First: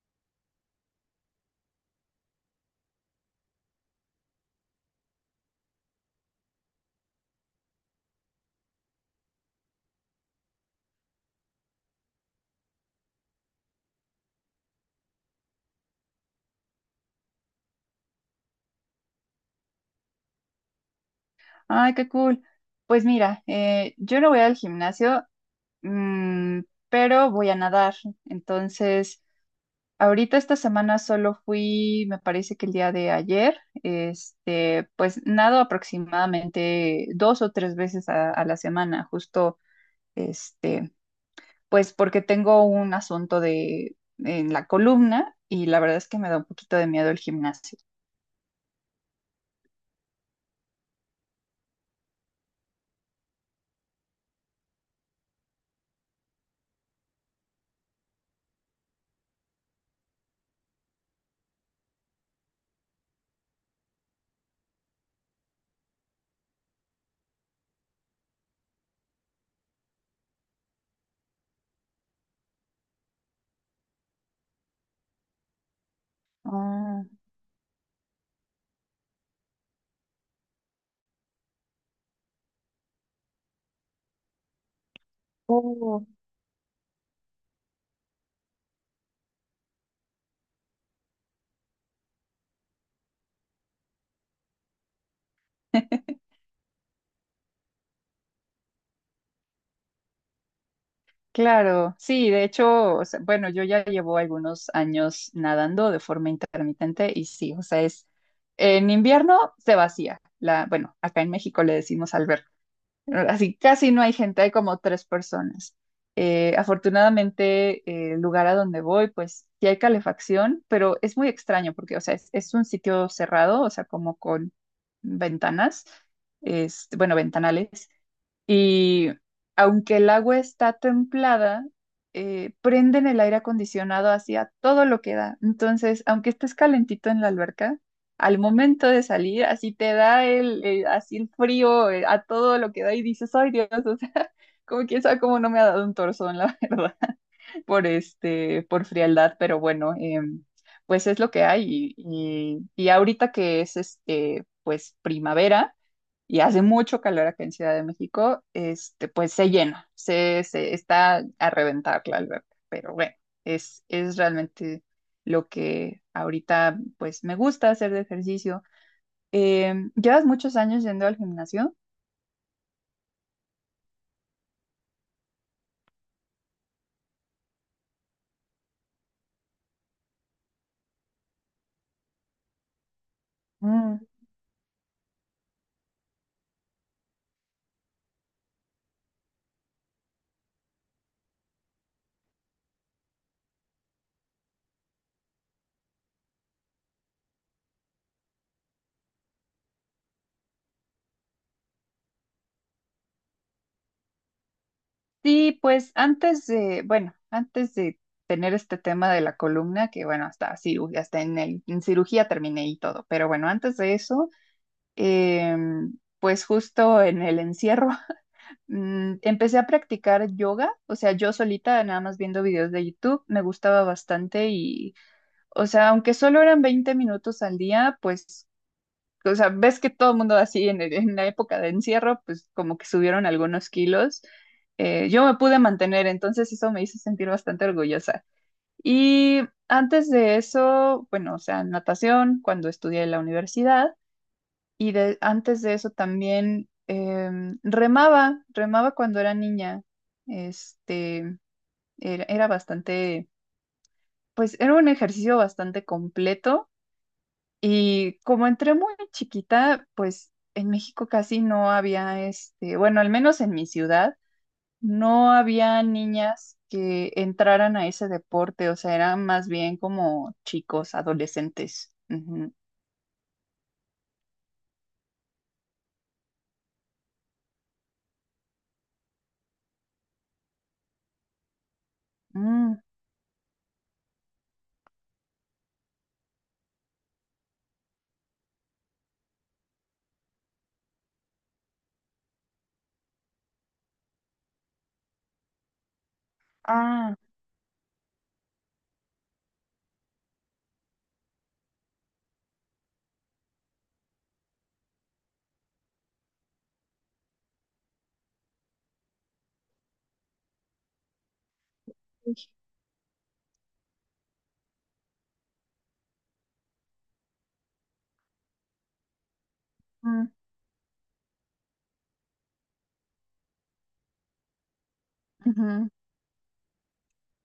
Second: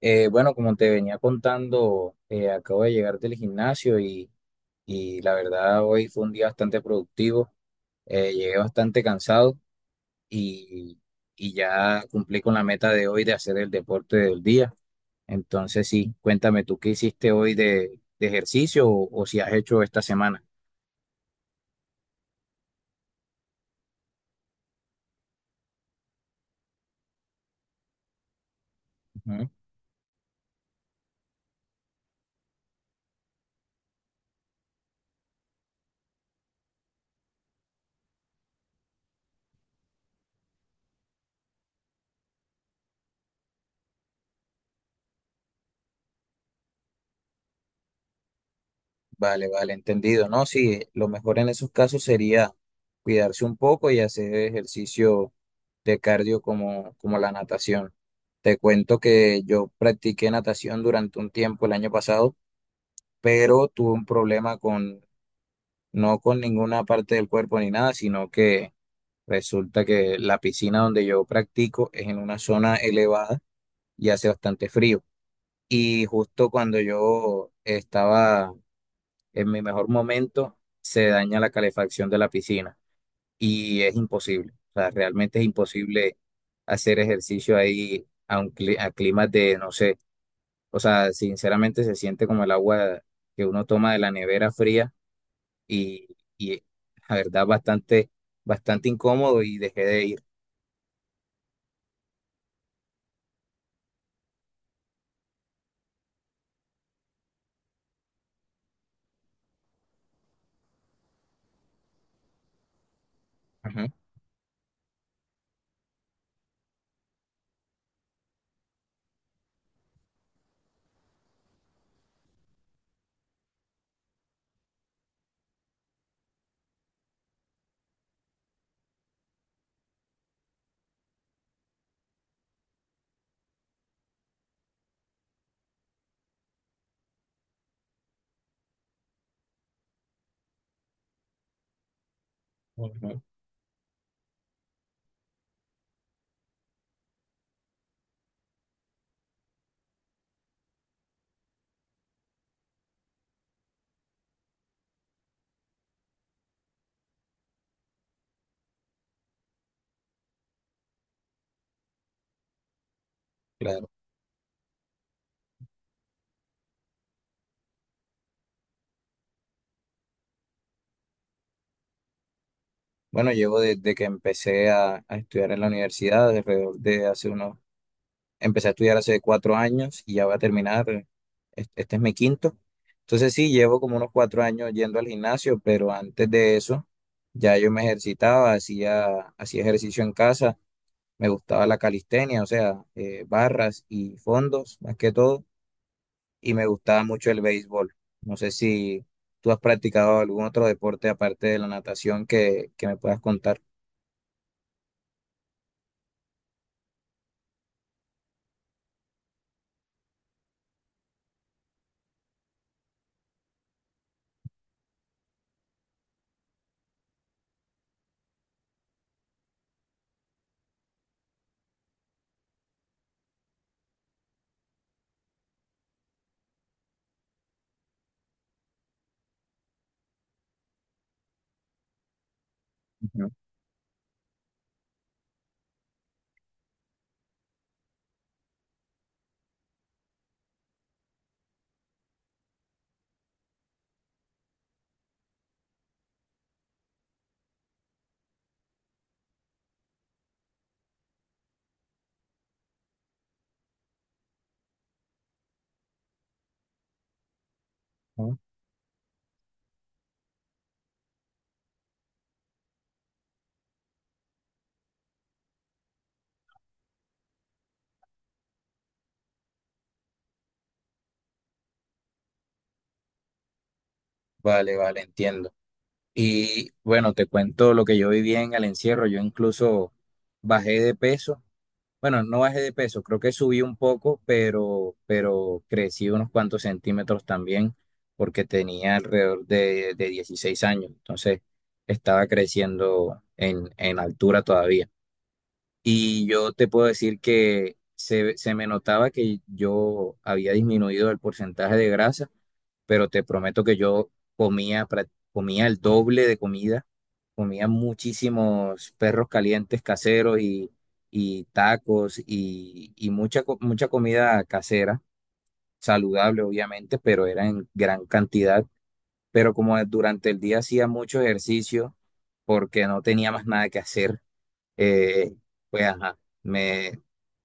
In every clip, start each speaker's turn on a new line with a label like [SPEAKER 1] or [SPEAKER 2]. [SPEAKER 1] Bueno, como te venía contando, acabo de llegar del gimnasio y la verdad hoy fue un día bastante productivo. Llegué bastante cansado y, y ya cumplí con la meta de hoy de hacer el deporte del día. Entonces, sí, cuéntame tú qué hiciste hoy de ejercicio o si has hecho esta semana.
[SPEAKER 2] Ay, qué cool. Pues mira, yo no voy al gimnasio, mm, pero voy a nadar. Entonces,
[SPEAKER 1] Ujú.
[SPEAKER 2] ahorita esta semana solo fui, me parece que el día de ayer, pues nado aproximadamente dos o tres veces a la semana, justo, este, pues porque tengo un asunto de en la columna y la verdad es que me da un poquito de miedo el gimnasio.
[SPEAKER 1] Vale, vale, entendido, ¿no? Sí, lo mejor en esos casos sería cuidarse un poco y hacer ejercicio de cardio como la natación. Te cuento que yo practiqué natación durante un tiempo el año pasado, pero tuve un problema no con ninguna parte del cuerpo ni nada, sino que resulta que la piscina donde yo practico es en una zona elevada y hace bastante frío. Y justo cuando
[SPEAKER 2] Ah,
[SPEAKER 1] yo estaba en mi mejor momento se daña la calefacción de la piscina y es imposible. O sea, realmente es
[SPEAKER 2] oh.
[SPEAKER 1] imposible hacer ejercicio ahí a un a climas de, no sé, o sea, sinceramente se siente como el agua que uno toma de la nevera fría y, y la verdad bastante incómodo y dejé de ir.
[SPEAKER 2] Claro, sí, de hecho, o sea, bueno, yo ya llevo algunos años nadando de forma intermitente y sí, o sea, es en invierno se vacía la, bueno, acá en México le decimos alberca, así
[SPEAKER 1] Ajá,
[SPEAKER 2] casi no hay gente, hay como tres personas. Afortunadamente, el lugar a donde voy, pues sí hay calefacción, pero es muy extraño porque, o sea, es un sitio cerrado, o sea, como con ventanas, es, bueno, ventanales y aunque el agua está templada, prenden el aire acondicionado hacia todo lo que da. Entonces, aunque estés calentito en la alberca, al momento de salir, así te da así el frío, a todo lo que da y
[SPEAKER 1] ujú,
[SPEAKER 2] dices, ay Dios, o sea, como quién sabe cómo no me ha dado un torzón, la verdad, por frialdad, pero bueno, pues es lo que hay. Y ahorita que es pues primavera y hace mucho calor acá en Ciudad de México, pues se llena, se está a reventar la alberca, pero bueno, es,
[SPEAKER 1] claro.
[SPEAKER 2] es realmente lo que ahorita pues me gusta hacer de ejercicio. ¿Llevas muchos años yendo al gimnasio?
[SPEAKER 1] Bueno, llevo desde que empecé a estudiar en la universidad, alrededor de hace unos. Empecé a estudiar hace 4 años y ya voy a terminar. Este es mi quinto. Entonces sí, llevo como
[SPEAKER 2] Mm.
[SPEAKER 1] unos 4 años yendo al gimnasio, pero antes de eso ya yo me ejercitaba, hacía ejercicio en casa, me gustaba la calistenia, o sea, barras y fondos más que todo, y me gustaba mucho el béisbol. No sé si tú has practicado algún otro deporte aparte de la natación que me puedas contar.
[SPEAKER 2] Sí, pues antes de, bueno, antes de tener este tema de la columna, que bueno, hasta cirugía, hasta en cirugía terminé y todo, pero bueno, antes de eso, pues justo en el encierro. Empecé a practicar yoga, o sea, yo solita, nada más viendo videos de YouTube, me gustaba bastante y, o sea, aunque solo eran 20 minutos al día, pues, o sea, ves que todo el mundo así en la época de encierro, pues como que subieron algunos kilos. Yo me pude mantener, entonces eso me hizo sentir bastante orgullosa. Y antes de eso, bueno, o sea, natación, cuando estudié en la universidad. Y antes de eso también remaba cuando era niña. Este, era bastante, pues era un ejercicio bastante completo. Y
[SPEAKER 1] Ujú.
[SPEAKER 2] como entré muy chiquita, pues en México casi no había, bueno, al menos en mi ciudad, no había niñas que entraran a ese deporte. O sea, eran más bien como chicos, adolescentes. Ujú.
[SPEAKER 1] Vale, vale, entiendo. Y bueno, te cuento lo que yo viví en el encierro. Yo incluso bajé de peso. Bueno, no bajé de
[SPEAKER 2] Mm,
[SPEAKER 1] peso, creo que subí un poco, pero crecí unos cuantos centímetros también, porque tenía alrededor de 16 años. Entonces, estaba creciendo en altura todavía. Y yo te puedo
[SPEAKER 2] ah,
[SPEAKER 1] decir que se me notaba que yo había disminuido el porcentaje de grasa, pero te prometo que yo comía el doble de comida, comía muchísimos perros calientes caseros y tacos y mucha, mucha comida casera, saludable obviamente, pero era en gran cantidad. Pero como
[SPEAKER 2] ujú,
[SPEAKER 1] durante el día hacía mucho ejercicio porque no tenía más nada que hacer, eh, pues
[SPEAKER 2] ujú,
[SPEAKER 1] ajá, me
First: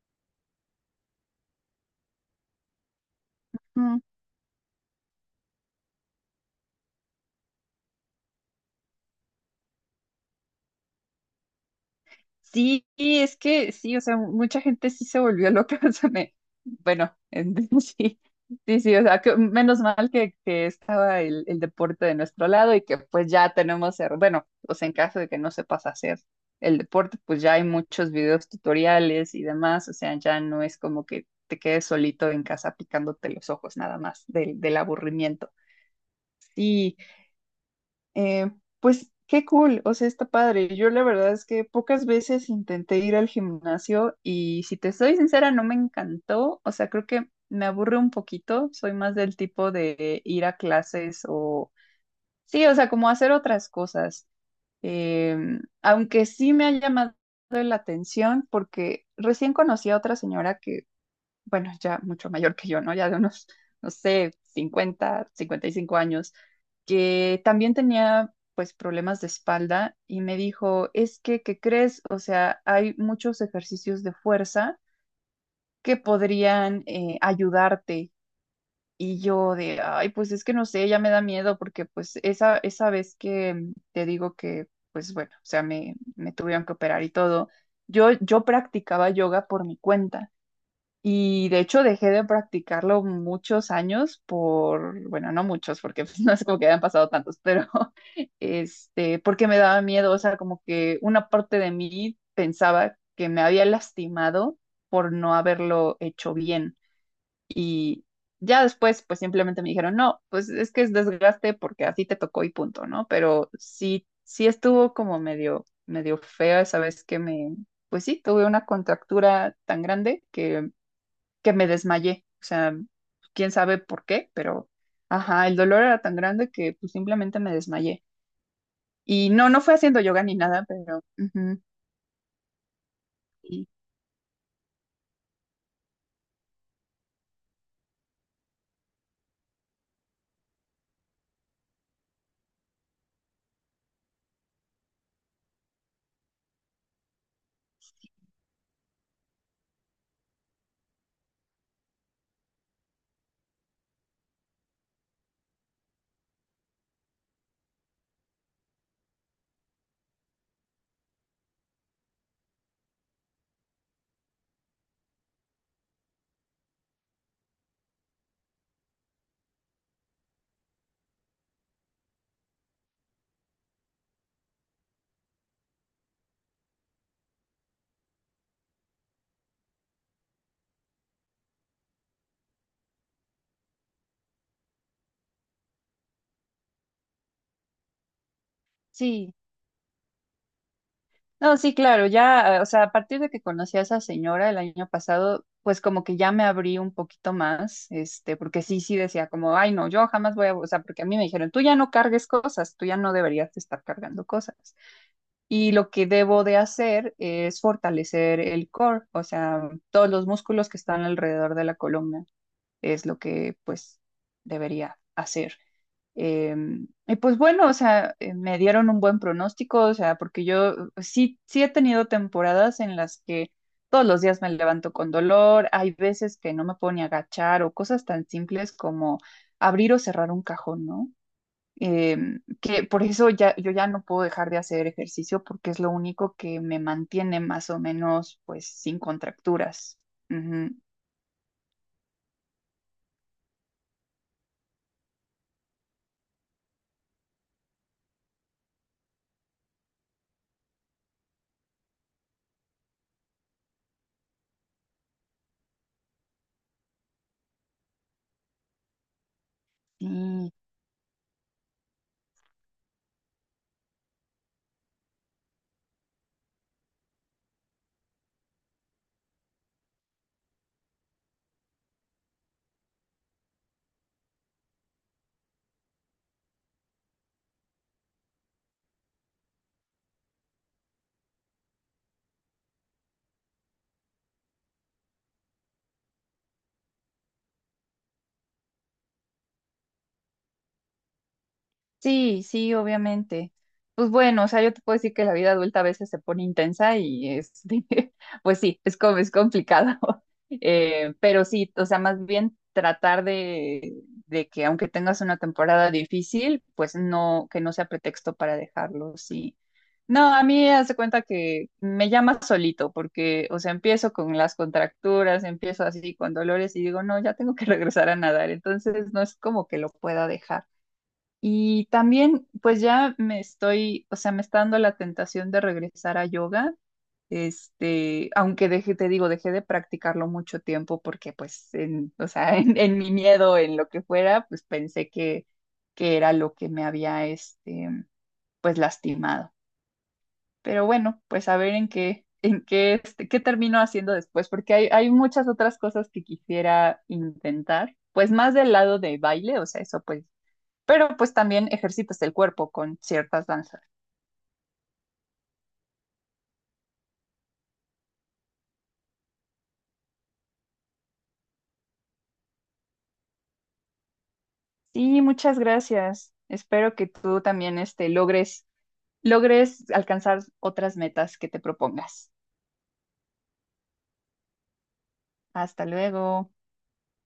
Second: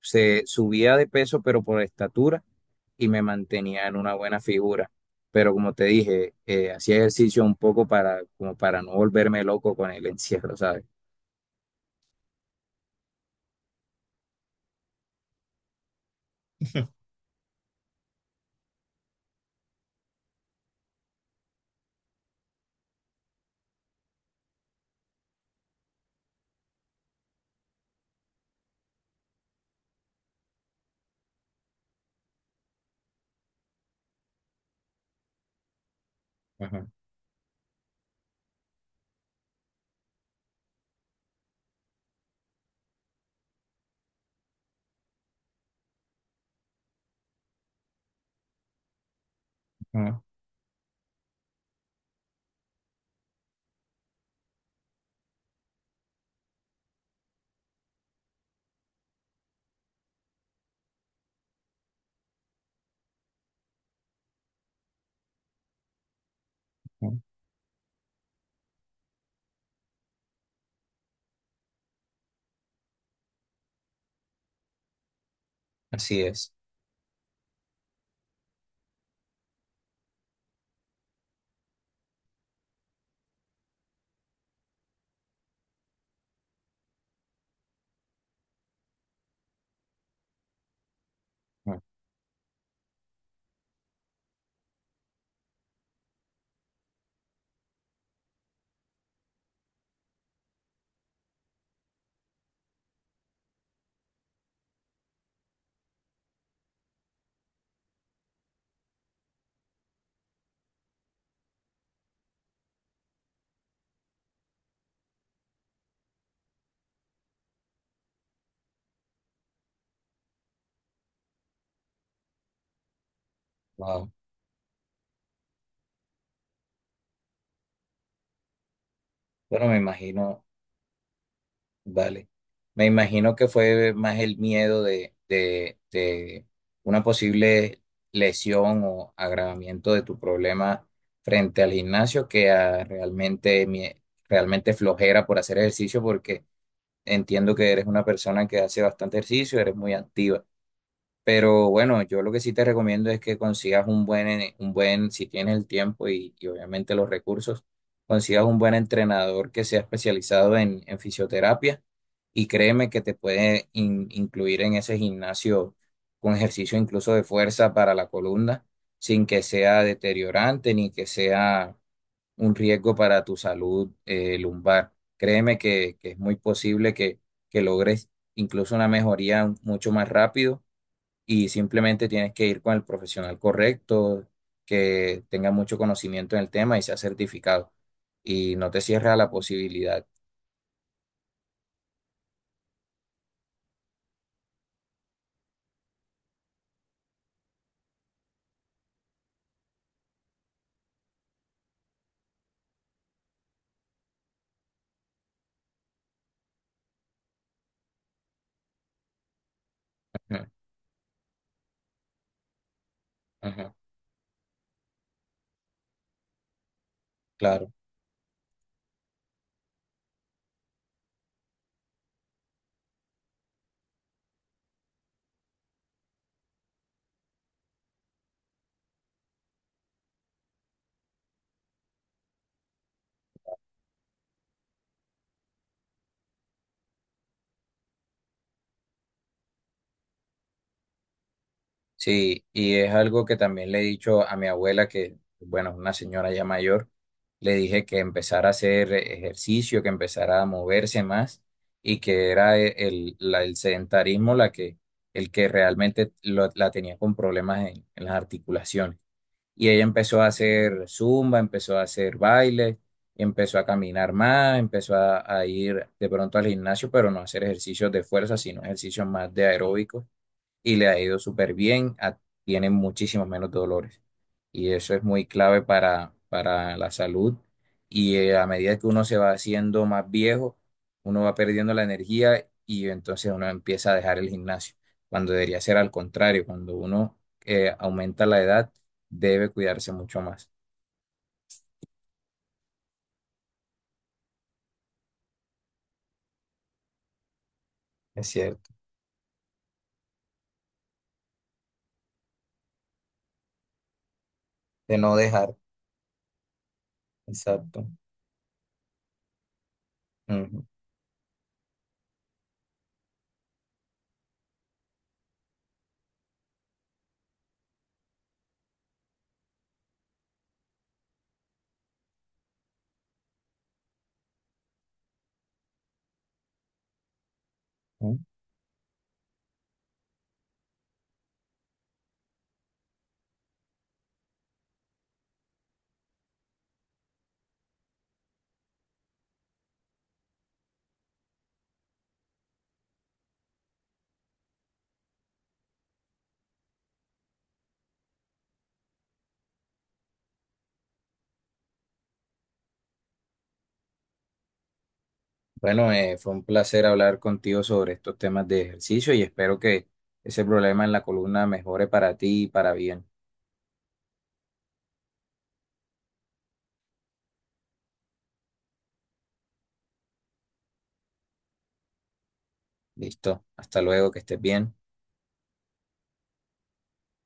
[SPEAKER 1] se subía de peso, pero por estatura y me mantenía en
[SPEAKER 2] ujú.
[SPEAKER 1] una buena figura. Pero como te dije, hacía ejercicio un poco como para no volverme loco con el encierro, ¿sabes?
[SPEAKER 2] Sí, y es que sí, o sea, mucha gente sí se volvió loca, o sea, bueno, sí, sí, sí, o sea, que menos mal que estaba el deporte de nuestro lado y que pues ya tenemos, bueno, o sea, en caso de que no sepas hacer el deporte, pues ya hay muchos videos tutoriales y demás, o sea, ya no es como que te quedes solito en casa picándote los ojos nada más del aburrimiento.
[SPEAKER 1] Ajá,
[SPEAKER 2] Sí, eh, pues qué cool, o sea, está padre. Yo la verdad es que pocas veces intenté ir al gimnasio y si te soy sincera, no me encantó. O sea, creo que me aburre un poquito. Soy más del tipo de
[SPEAKER 1] ajá,
[SPEAKER 2] ir a clases o sí, o sea, como hacer otras cosas. Aunque sí me ha llamado la atención porque recién conocí a otra señora que bueno, ya mucho mayor que yo, ¿no? Ya de unos, no sé, 50, 55 años,
[SPEAKER 1] ajá.
[SPEAKER 2] que también tenía pues problemas de espalda y me dijo, es que, ¿qué crees? O sea, hay muchos ejercicios de fuerza que
[SPEAKER 1] Así es.
[SPEAKER 2] podrían ayudarte. Y yo de, ay, pues es que no sé, ya me da miedo porque pues esa vez que te digo que, pues bueno, o sea, me tuvieron que operar y todo, yo practicaba yoga por mi cuenta. Y de hecho dejé de practicarlo muchos años por, bueno, no muchos, porque pues, no es como que hayan pasado tantos, pero porque me daba miedo, o sea, como que una parte de mí pensaba que me había lastimado por no haberlo hecho bien. Y ya después, pues simplemente me dijeron, no, pues es que es desgaste porque así te tocó y punto, ¿no? Pero sí, sí estuvo como medio, medio fea esa vez que pues sí, tuve una contractura tan grande que me desmayé. O sea, quién sabe por
[SPEAKER 1] Wow.
[SPEAKER 2] qué, pero ajá, el dolor era tan grande que pues simplemente me desmayé. Y no, no
[SPEAKER 1] Bueno,
[SPEAKER 2] fue
[SPEAKER 1] me
[SPEAKER 2] haciendo yoga ni
[SPEAKER 1] imagino.
[SPEAKER 2] nada, pero ujú,
[SPEAKER 1] Vale. Me imagino que
[SPEAKER 2] y
[SPEAKER 1] fue más el miedo de una posible lesión o agravamiento de tu problema frente al gimnasio que a realmente, realmente flojera por hacer ejercicio, porque entiendo que eres una persona que hace bastante ejercicio, eres muy activa. Pero bueno, yo lo que sí te recomiendo es que consigas un un buen, si tienes el tiempo y obviamente los recursos, consigas un buen entrenador que sea especializado en fisioterapia y créeme que te puede incluir en ese gimnasio con ejercicio incluso de fuerza para la columna, sin que sea deteriorante ni que sea un riesgo para tu salud lumbar. Créeme que es muy posible que logres incluso una mejoría mucho más rápido y simplemente tienes que ir con el profesional correcto, que tenga mucho conocimiento en el tema y sea certificado. Y no te cierres a la
[SPEAKER 2] sí.
[SPEAKER 1] posibilidad.
[SPEAKER 2] No, sí, claro, ya, o sea, a partir de que conocí a esa señora el año pasado, pues como que ya me abrí un poquito más, porque sí, sí decía como, ay, no, yo jamás voy a, o sea, porque a mí me dijeron, tú ya no cargues cosas, tú ya no deberías de estar cargando cosas. Y lo que debo de hacer es fortalecer el core, o sea, todos los
[SPEAKER 1] Ujú,
[SPEAKER 2] músculos que están alrededor de la columna es lo que
[SPEAKER 1] ujú,
[SPEAKER 2] pues debería hacer. Y pues bueno,
[SPEAKER 1] claro.
[SPEAKER 2] o sea, me dieron un buen pronóstico, o sea, porque yo sí, sí he tenido temporadas en las que todos los días me levanto con dolor, hay veces que no me puedo ni agachar o cosas tan simples como abrir o cerrar un cajón, ¿no? Que por eso ya, yo ya no puedo dejar de hacer ejercicio porque es lo único que me mantiene más o menos pues sin contracturas. Ujú.
[SPEAKER 1] Sí, y es algo que también le he dicho a mi abuela, que, bueno, es una señora ya mayor, le dije que empezara a hacer ejercicio, que empezara a moverse más y que era el sedentarismo el que realmente la tenía con problemas en las articulaciones. Y ella empezó a
[SPEAKER 2] Sí.
[SPEAKER 1] hacer zumba, empezó a hacer baile, empezó a caminar más, empezó a ir de pronto al gimnasio, pero no hacer ejercicios de fuerza, sino ejercicios más de aeróbicos y le ha ido súper bien, tiene muchísimos menos dolores. Y eso es muy clave para la salud. Y a medida que uno se va haciendo más viejo, uno va perdiendo la energía y entonces uno empieza a dejar el gimnasio, cuando debería ser al contrario, cuando uno aumenta la edad, debe cuidarse mucho más.
[SPEAKER 2] Sí, sí, obviamente. Pues bueno, o sea, yo te puedo decir que la vida adulta a veces se pone intensa y
[SPEAKER 1] Es
[SPEAKER 2] pues
[SPEAKER 1] cierto,
[SPEAKER 2] sí, es como es complicado. Pero sí, o sea, más bien tratar de que aunque
[SPEAKER 1] de no
[SPEAKER 2] tengas una
[SPEAKER 1] dejar.
[SPEAKER 2] temporada difícil, pues no, que no sea
[SPEAKER 1] Exacto.
[SPEAKER 2] pretexto para dejarlo, sí. No, a mí hace cuenta que me llama solito, porque, o sea, empiezo con las contracturas, empiezo así con dolores y digo, no, ya tengo que regresar a nadar, entonces no es como que lo pueda dejar. Y también, pues ya me estoy, o sea, me está dando la tentación de regresar a yoga,
[SPEAKER 1] Ujú.
[SPEAKER 2] aunque dejé, te digo, dejé de practicarlo mucho tiempo porque, pues, o sea, en mi miedo, en lo que fuera, pues pensé que, era lo que me había, pues lastimado. Pero bueno, pues a ver en qué, qué termino haciendo después, porque hay muchas otras cosas que quisiera intentar, pues más del lado de baile, o sea, eso pues pero pues también ejercitas el cuerpo con ciertas danzas.
[SPEAKER 1] Bueno, fue un placer hablar contigo sobre estos temas de ejercicio y espero que ese problema en la columna mejore para ti y para bien.
[SPEAKER 2] Sí, muchas gracias. Espero que tú también logres alcanzar otras metas que te propongas.
[SPEAKER 1] Listo, hasta luego, que estés bien.
[SPEAKER 2] Hasta luego.